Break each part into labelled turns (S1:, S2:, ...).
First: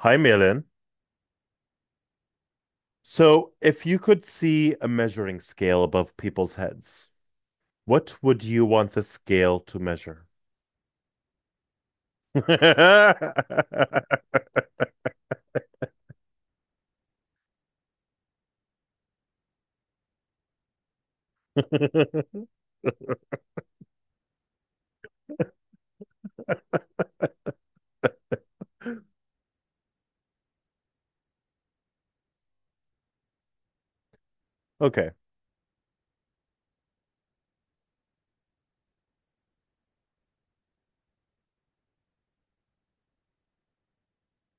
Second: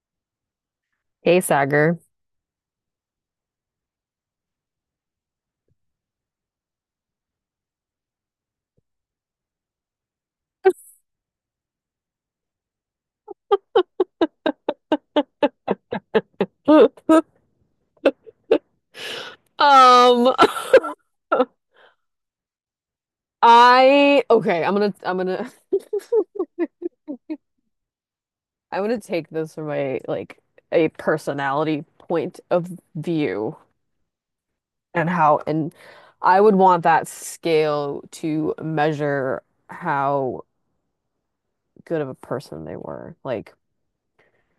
S1: Hi, Malin.
S2: Hey, Sagar.
S1: So, if you could see a measuring scale above people's heads, what would you want the scale to measure?
S2: Um, I okay, I'm gonna take this from a like a personality point of view, and
S1: Okay.
S2: how and I would want that scale to measure how good of a person they were. Like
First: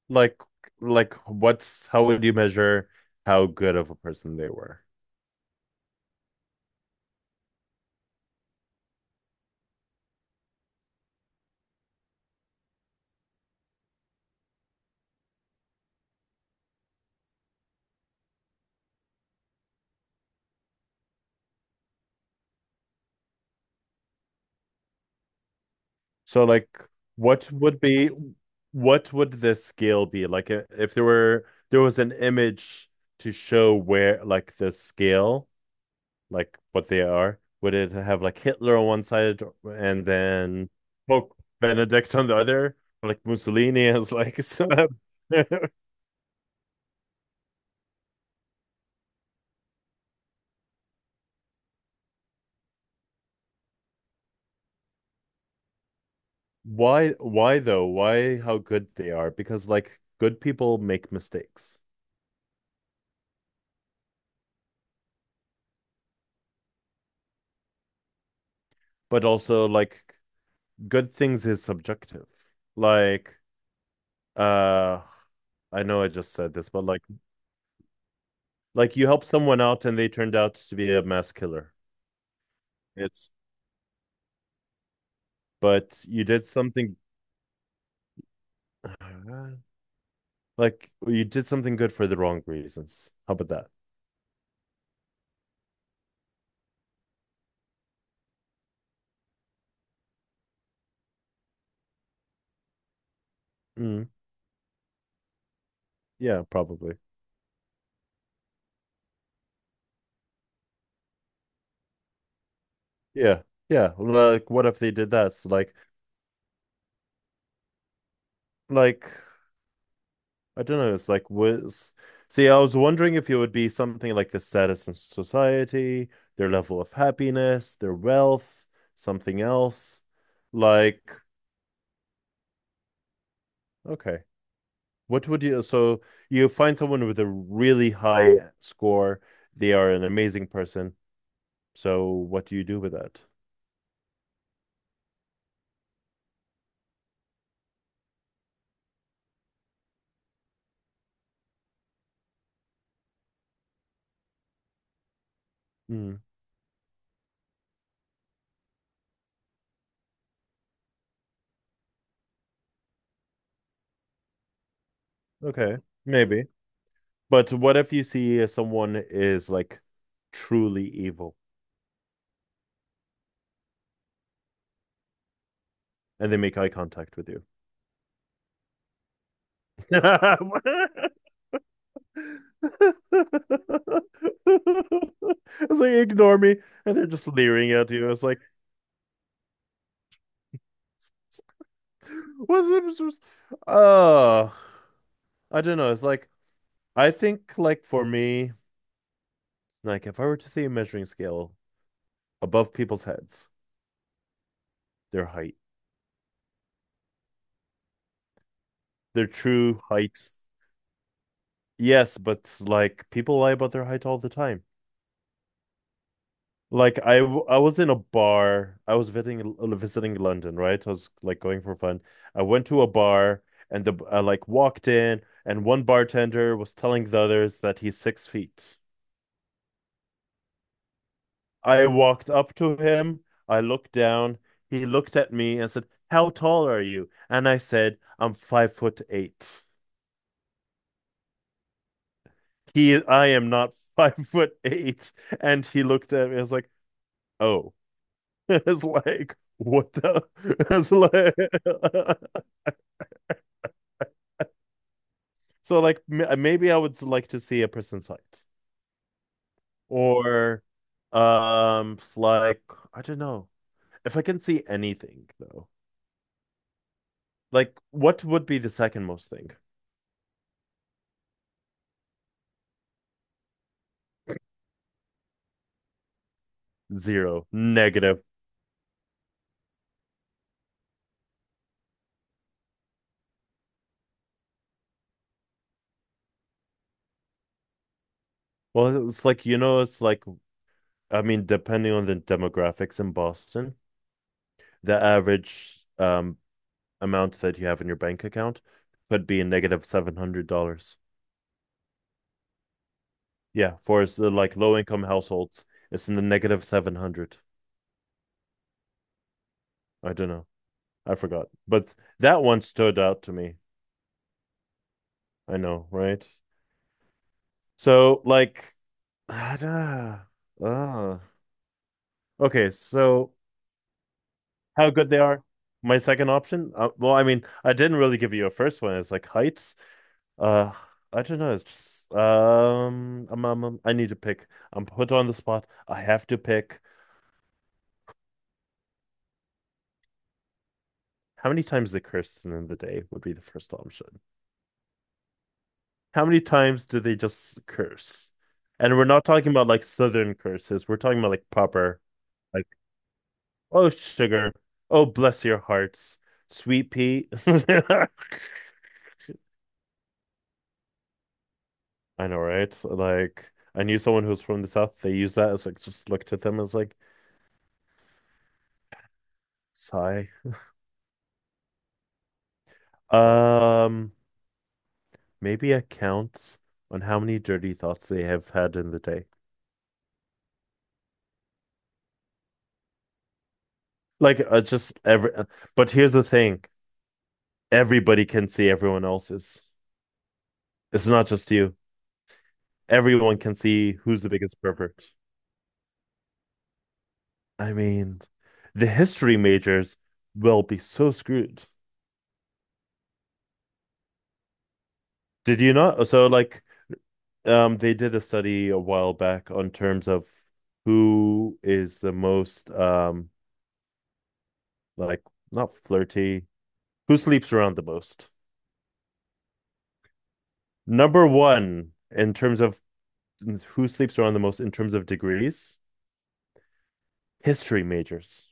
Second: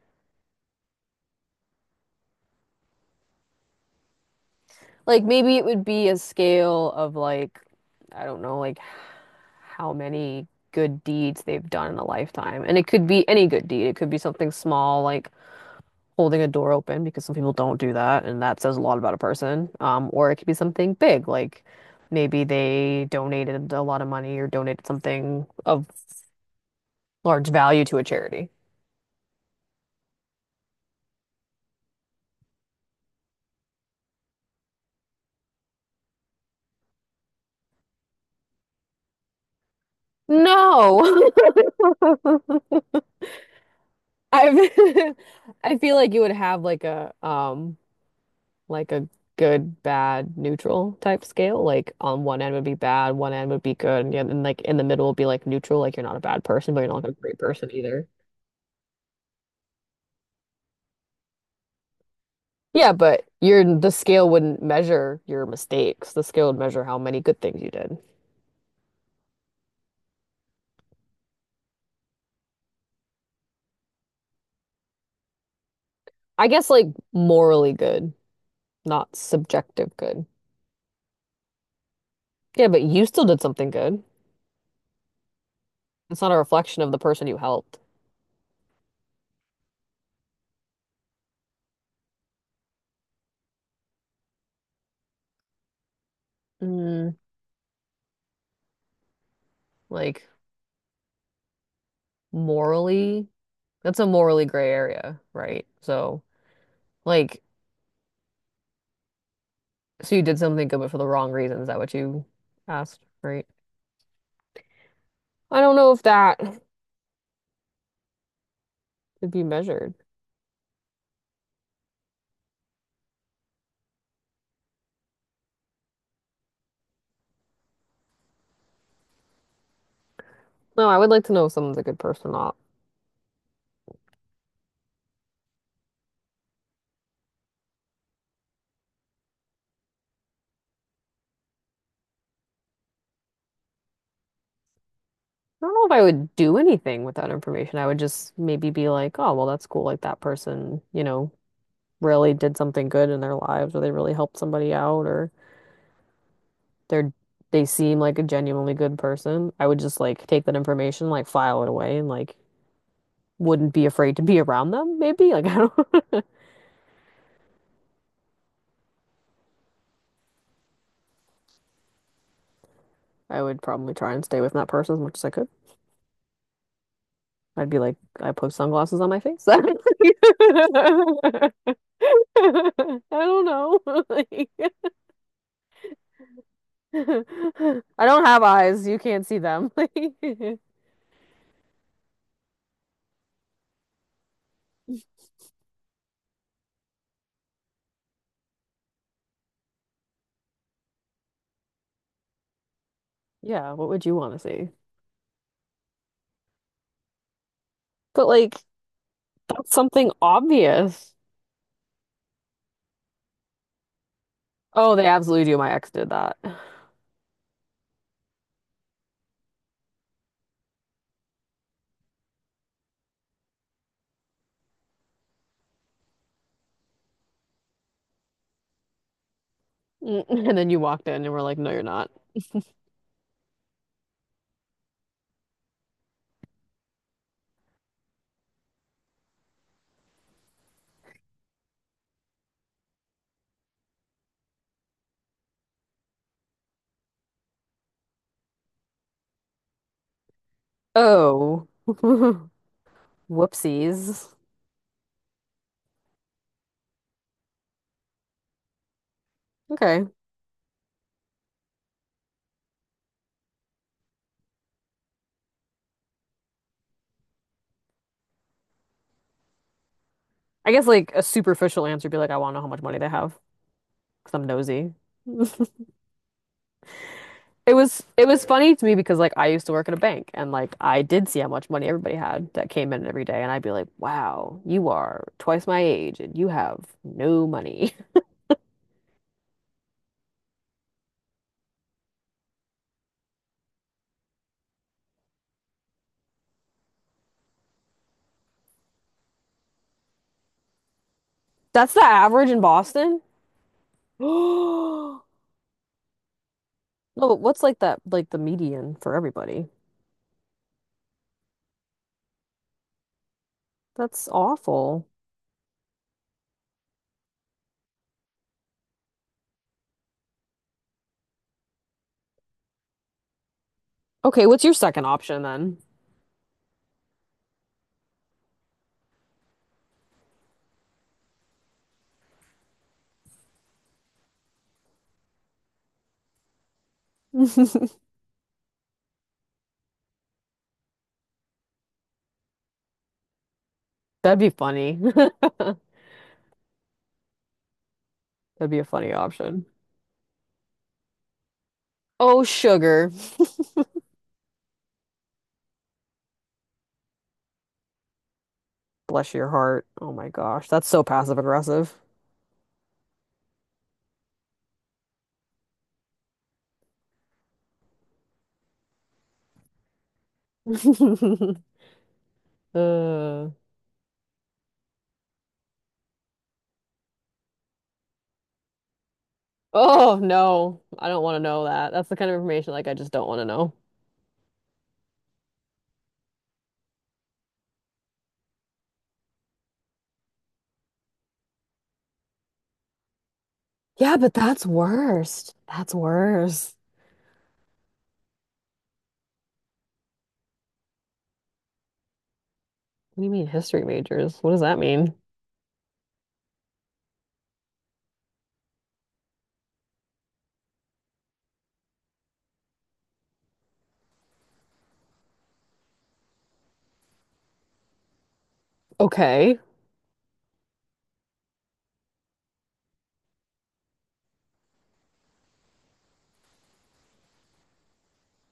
S1: Like, like, what's how would you measure how good of a person they were?
S2: like maybe it would be a scale of like I don't know, like how many good deeds they've done in a lifetime. And it could be any good deed. It could be something small like holding a door open, because some people don't do that, and that says a lot about a person. Or it could be something big, like maybe they donated a lot of money or donated something of
S1: So, like,
S2: large
S1: what would
S2: value to a
S1: be,
S2: charity.
S1: what would the scale be? Like, I- if there were, there was an image to show where, like, the scale. Like what they are? Would it have like Hitler on one side and then
S2: No.
S1: Pope Benedict on the other, or, like Mussolini as like
S2: I've
S1: so-
S2: I feel like you would have like a good, bad, neutral type scale. Like on one end would be bad, one end would be good, and, and like in the middle would be like neutral, like you're not a bad person, but you're not like
S1: why
S2: a great
S1: why
S2: person
S1: though?
S2: either.
S1: Why how good they are? Because like good people make mistakes,
S2: Yeah, but your the scale wouldn't measure your mistakes. The scale would measure how many good things you did.
S1: but also like good things is subjective. Like uh I know I just
S2: I
S1: said
S2: guess
S1: this, but
S2: like morally good,
S1: like you
S2: not
S1: help someone out
S2: subjective
S1: and they
S2: good.
S1: turned out to be a mass killer.
S2: Yeah, but you still
S1: It's
S2: did something good.
S1: But
S2: It's
S1: you
S2: not a
S1: did
S2: reflection of
S1: something.
S2: the person you helped.
S1: Like well, you did something good for the wrong reasons. How about that?
S2: Mm, like morally, that's
S1: Mm,
S2: a morally gray area, right? So
S1: yeah, probably.
S2: like, so you did something good, but for the wrong reason. Is that what you asked,
S1: Yeah,
S2: right?
S1: yeah. Like, what if they did that? So,
S2: I
S1: like,
S2: don't know if that
S1: like
S2: could be measured.
S1: I don't know. It's like was. See, I was wondering if it would be something like the status in society, their level of happiness, their wealth, something else.
S2: No, I would
S1: Like,
S2: like to know if someone's a good person or not.
S1: okay, what would you? So you find someone with a really high score. They are an amazing person. So what do you do with that?
S2: I don't know if I would do anything with that information. I would just maybe be like, oh, well, that's cool. Like that person, you know, really did something good in their lives, or they really helped somebody out, or
S1: Mm,
S2: they're they seem like a genuinely good person. I would just like take that information, like file it away, and like wouldn't be afraid to be around them, maybe. Like I
S1: okay,
S2: don't.
S1: maybe. But what if you see someone is like truly evil
S2: I would probably try and stay with that person as much as I could.
S1: and they make eye contact with you?
S2: I'd be like, I put sunglasses on my face. I don't know. Like,
S1: It's like ignore me, and they're just leering at
S2: I
S1: you. It's
S2: don't
S1: like,
S2: have eyes. You can't see them. Like,
S1: what's it? Oh, I don't know. It's like, I think, like, for me, like, if I were to see a measuring scale above people's heads,
S2: yeah, what would you want to see?
S1: their height,
S2: But like,
S1: their
S2: that's
S1: true
S2: something
S1: heights.
S2: obvious.
S1: Yes, but like, people lie about their height all the time.
S2: Oh, they absolutely do. My ex did that.
S1: Like I was in a bar. I was visiting London, right? I was like going for fun. I went to a bar, and the I like walked in and one bartender was telling the others that he's 6 feet.
S2: And then you walked in and were like, no, you're
S1: I
S2: not.
S1: walked up to him. I looked down. He looked at me and said, "How tall are you?" And I said, "I'm 5'8"." He I am not 5'8". And he looked at me. I was like, "Oh." It's like, what the? It's
S2: Oh.
S1: like.
S2: Whoopsies.
S1: So like maybe I would like to see a prison site
S2: Okay.
S1: or like I don't know. If I can see anything though. Like what would be the second most thing?
S2: I guess like a superficial answer would be like, I want to know how much money they have, because I'm nosy.
S1: Zero.
S2: It was
S1: Negative.
S2: it was funny to me, because like I used to work at a bank, and like I did see how much money everybody had that came in every day, and I'd be like, "Wow, you are twice my age and you have no money."
S1: Well, it's like it's like I mean depending on the demographics in Boston, the average amount that you have in your bank account could be a $700.
S2: That's the average in Boston?
S1: Yeah, for like low income households, it's in the negative
S2: No, but
S1: 700.
S2: what's like that like the median for everybody?
S1: I don't know. I forgot. But that one stood out to me.
S2: That's awful.
S1: I know, right? So like ah, ah, okay, so
S2: Okay, what's your
S1: how
S2: second
S1: good they
S2: option
S1: are.
S2: then?
S1: My second option, well, I mean, I didn't really give you a first one. It's like heights. Uh, I don't know. It's just, I need to pick. I'm put on the spot. I have to pick. How many times they curse in the day would be the first option.
S2: That'd be funny. That'd
S1: How many times do they just curse?
S2: be a
S1: And we're
S2: funny
S1: not talking
S2: option.
S1: about like southern curses. We're talking about like proper.
S2: Oh,
S1: Like,
S2: sugar.
S1: oh, sugar. Oh, bless your hearts. Sweet pea. I
S2: Bless your heart. Oh my gosh, that's so passive aggressive.
S1: know, right? Like, I knew someone who's from the South. They use that as like, just looked at them as like, sigh.
S2: Uh,
S1: Um, Maybe a count on how many dirty thoughts they have had in the day.
S2: Oh no, I don't want to know that. That's the kind of information like I just don't want to know.
S1: Like, just every, but here's the thing. Everybody can see everyone else's. It's not just you. Everyone can see
S2: Yeah,
S1: who's the
S2: but
S1: biggest
S2: that's
S1: pervert.
S2: worst. That's worse.
S1: I mean, the history majors will be so screwed.
S2: What do you mean history majors? What does that mean?
S1: Did you not? So like they did a study a while back on terms of who is the most like not flirty, who sleeps around the most.
S2: Okay.
S1: Number one in terms of who sleeps around the most in terms of degrees, history majors.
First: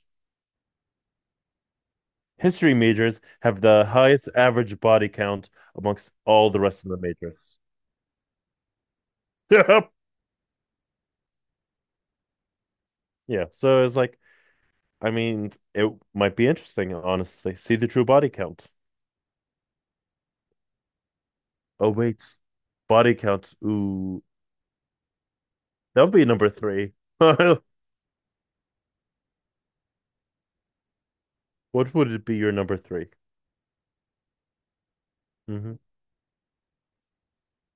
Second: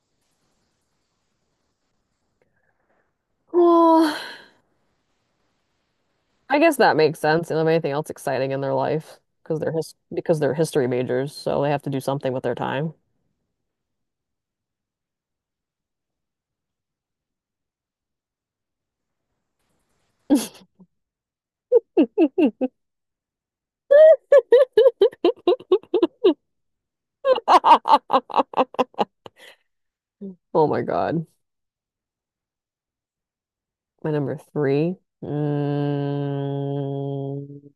S1: History majors have the
S2: Well,
S1: highest average body count amongst all
S2: I
S1: the
S2: guess
S1: rest of
S2: that
S1: the
S2: makes sense. They
S1: majors.
S2: don't have anything else exciting in their life because they're history majors, so they have to do something with their time.
S1: Yeah, so it's like I mean, it might be interesting, honestly. See the true body count. Oh wait, body count. Ooh, that would be number 3.
S2: Oh my God.
S1: What would it be your number 3?
S2: My number three.
S1: Hmm.
S2: Mm,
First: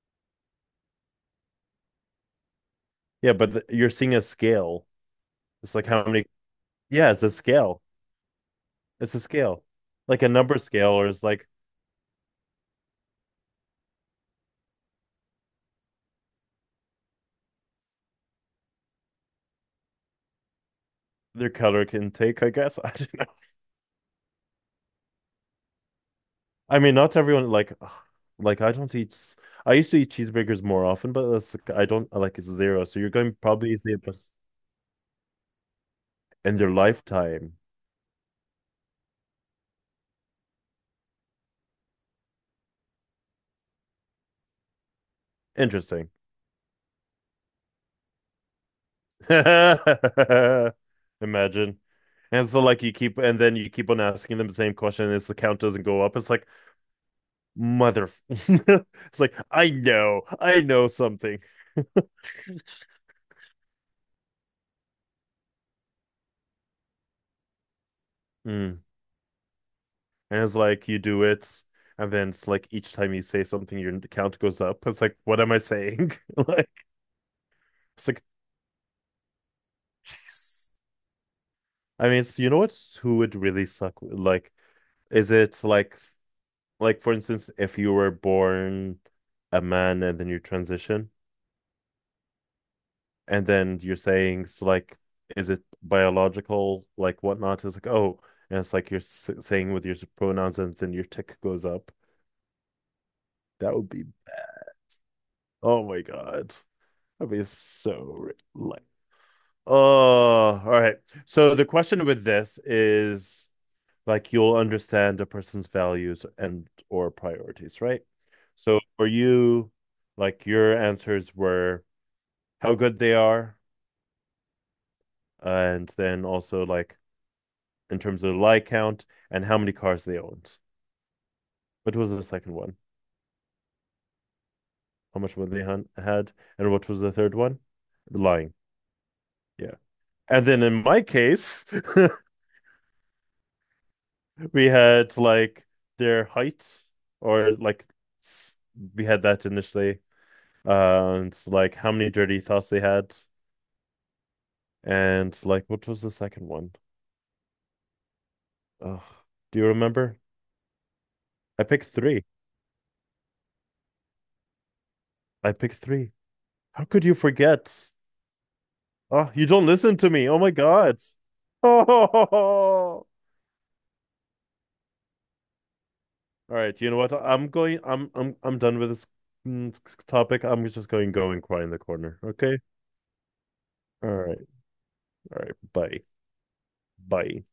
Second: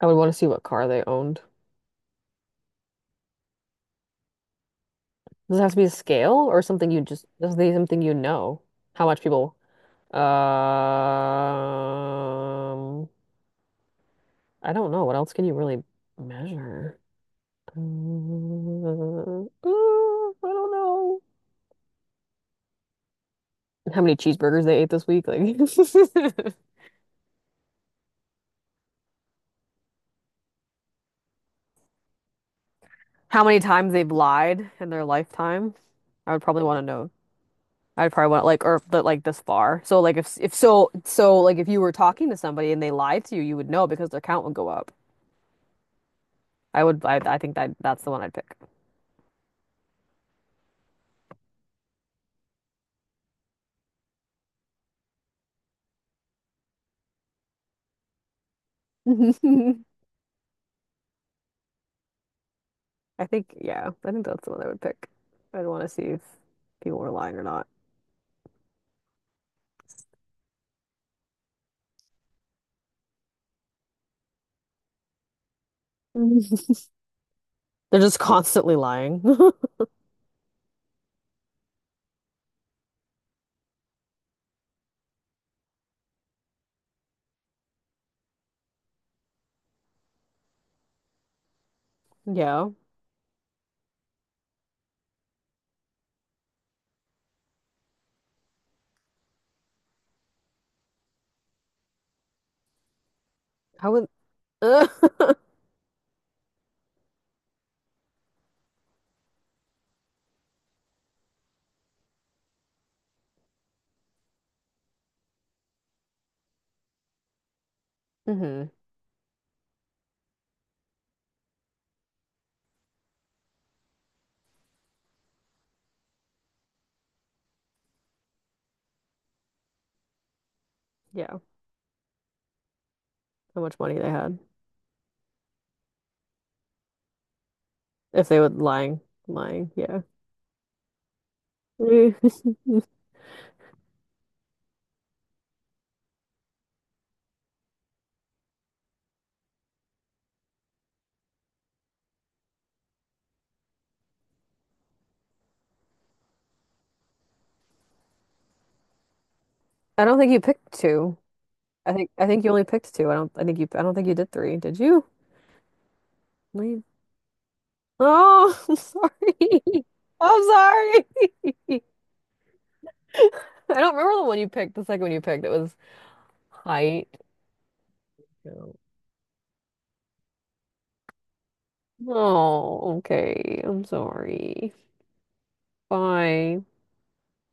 S2: I would want to see what car they owned.
S1: Yeah, but the, you're seeing a scale.
S2: Does it have
S1: It's
S2: to be
S1: like
S2: a
S1: how many?
S2: scale, or something you
S1: Yeah, it's
S2: just,
S1: a
S2: does it have to be
S1: scale.
S2: something you know? How
S1: It's
S2: much
S1: a
S2: people?
S1: scale, like a number scale, or it's like
S2: Um, I don't know. What else can you really measure? I don't know.
S1: their color can take. I guess I don't know.
S2: How many cheeseburgers they ate this week? Like,
S1: I mean, not everyone like, ugh, like I don't eat. I used to eat cheeseburgers more often, but that's, like, I don't like it's zero. So you're going
S2: how many
S1: probably
S2: times
S1: see it
S2: they've lied in their lifetime? I would
S1: in
S2: probably
S1: their
S2: want to know.
S1: lifetime.
S2: I'd probably want like, or but like this far. So like, if so, so like if you were talking to somebody and they lied to you, you would know because their count would go up.
S1: Interesting.
S2: I think that that's the one I'd pick.
S1: Imagine. And so like you keep and then you keep on asking them the same question, and it's the count doesn't go up. It's like mother it's like I
S2: I
S1: know, I know something.
S2: think, yeah, I think that's the one I would pick. I'd want to see if people were lying or not.
S1: Mm. And it's like you do it, and then it's like each time you say something your count goes up. It's like what am I saying? Like
S2: They're
S1: it's
S2: just
S1: like
S2: constantly lying.
S1: jeez. I mean it's, you know what? Who would really suck like is it like for instance if you were born a man and then you transition
S2: Yeah.
S1: and then you're saying it's like is it biological like whatnot it's like oh, and it's like you're saying with your pronouns and then your tick goes up, that would
S2: How
S1: be
S2: would,
S1: bad. Oh my God, that'd be so like. Oh, all right, so the question with this is like you'll understand a person's values and or priorities, right?
S2: hmm.
S1: So for you, like your answers were how good they are, and then also like in terms of the lie count and how many cars they owned.
S2: Yeah.
S1: What was the second one?
S2: How much money they had.
S1: How much money they had, and what was the third one?
S2: If they would
S1: Lying.
S2: lying, lying.
S1: Yeah.
S2: Yeah.
S1: And then in my case, we had like their height or like we had that initially. And like how many dirty thoughts they had, and like what was the second one? Oh, do you
S2: I don't
S1: remember?
S2: think you picked two.
S1: I picked three.
S2: I think you only picked two. I don't, I think you, I don't think you did three. Did you?
S1: I picked three.
S2: No, you-
S1: How could you forget?
S2: Oh, I'm
S1: Oh, you don't
S2: sorry.
S1: listen to me. Oh
S2: I'm
S1: my God.
S2: sorry.
S1: Oh.
S2: I don't remember the one you picked, the second one you picked. It was
S1: All right. You know
S2: height.
S1: what? I'm going. I'm done with this topic. I'm just going to go and cry in the corner. Okay.
S2: Oh, okay. I'm
S1: All right.
S2: sorry.
S1: All right. Bye.
S2: Bye.
S1: Bye.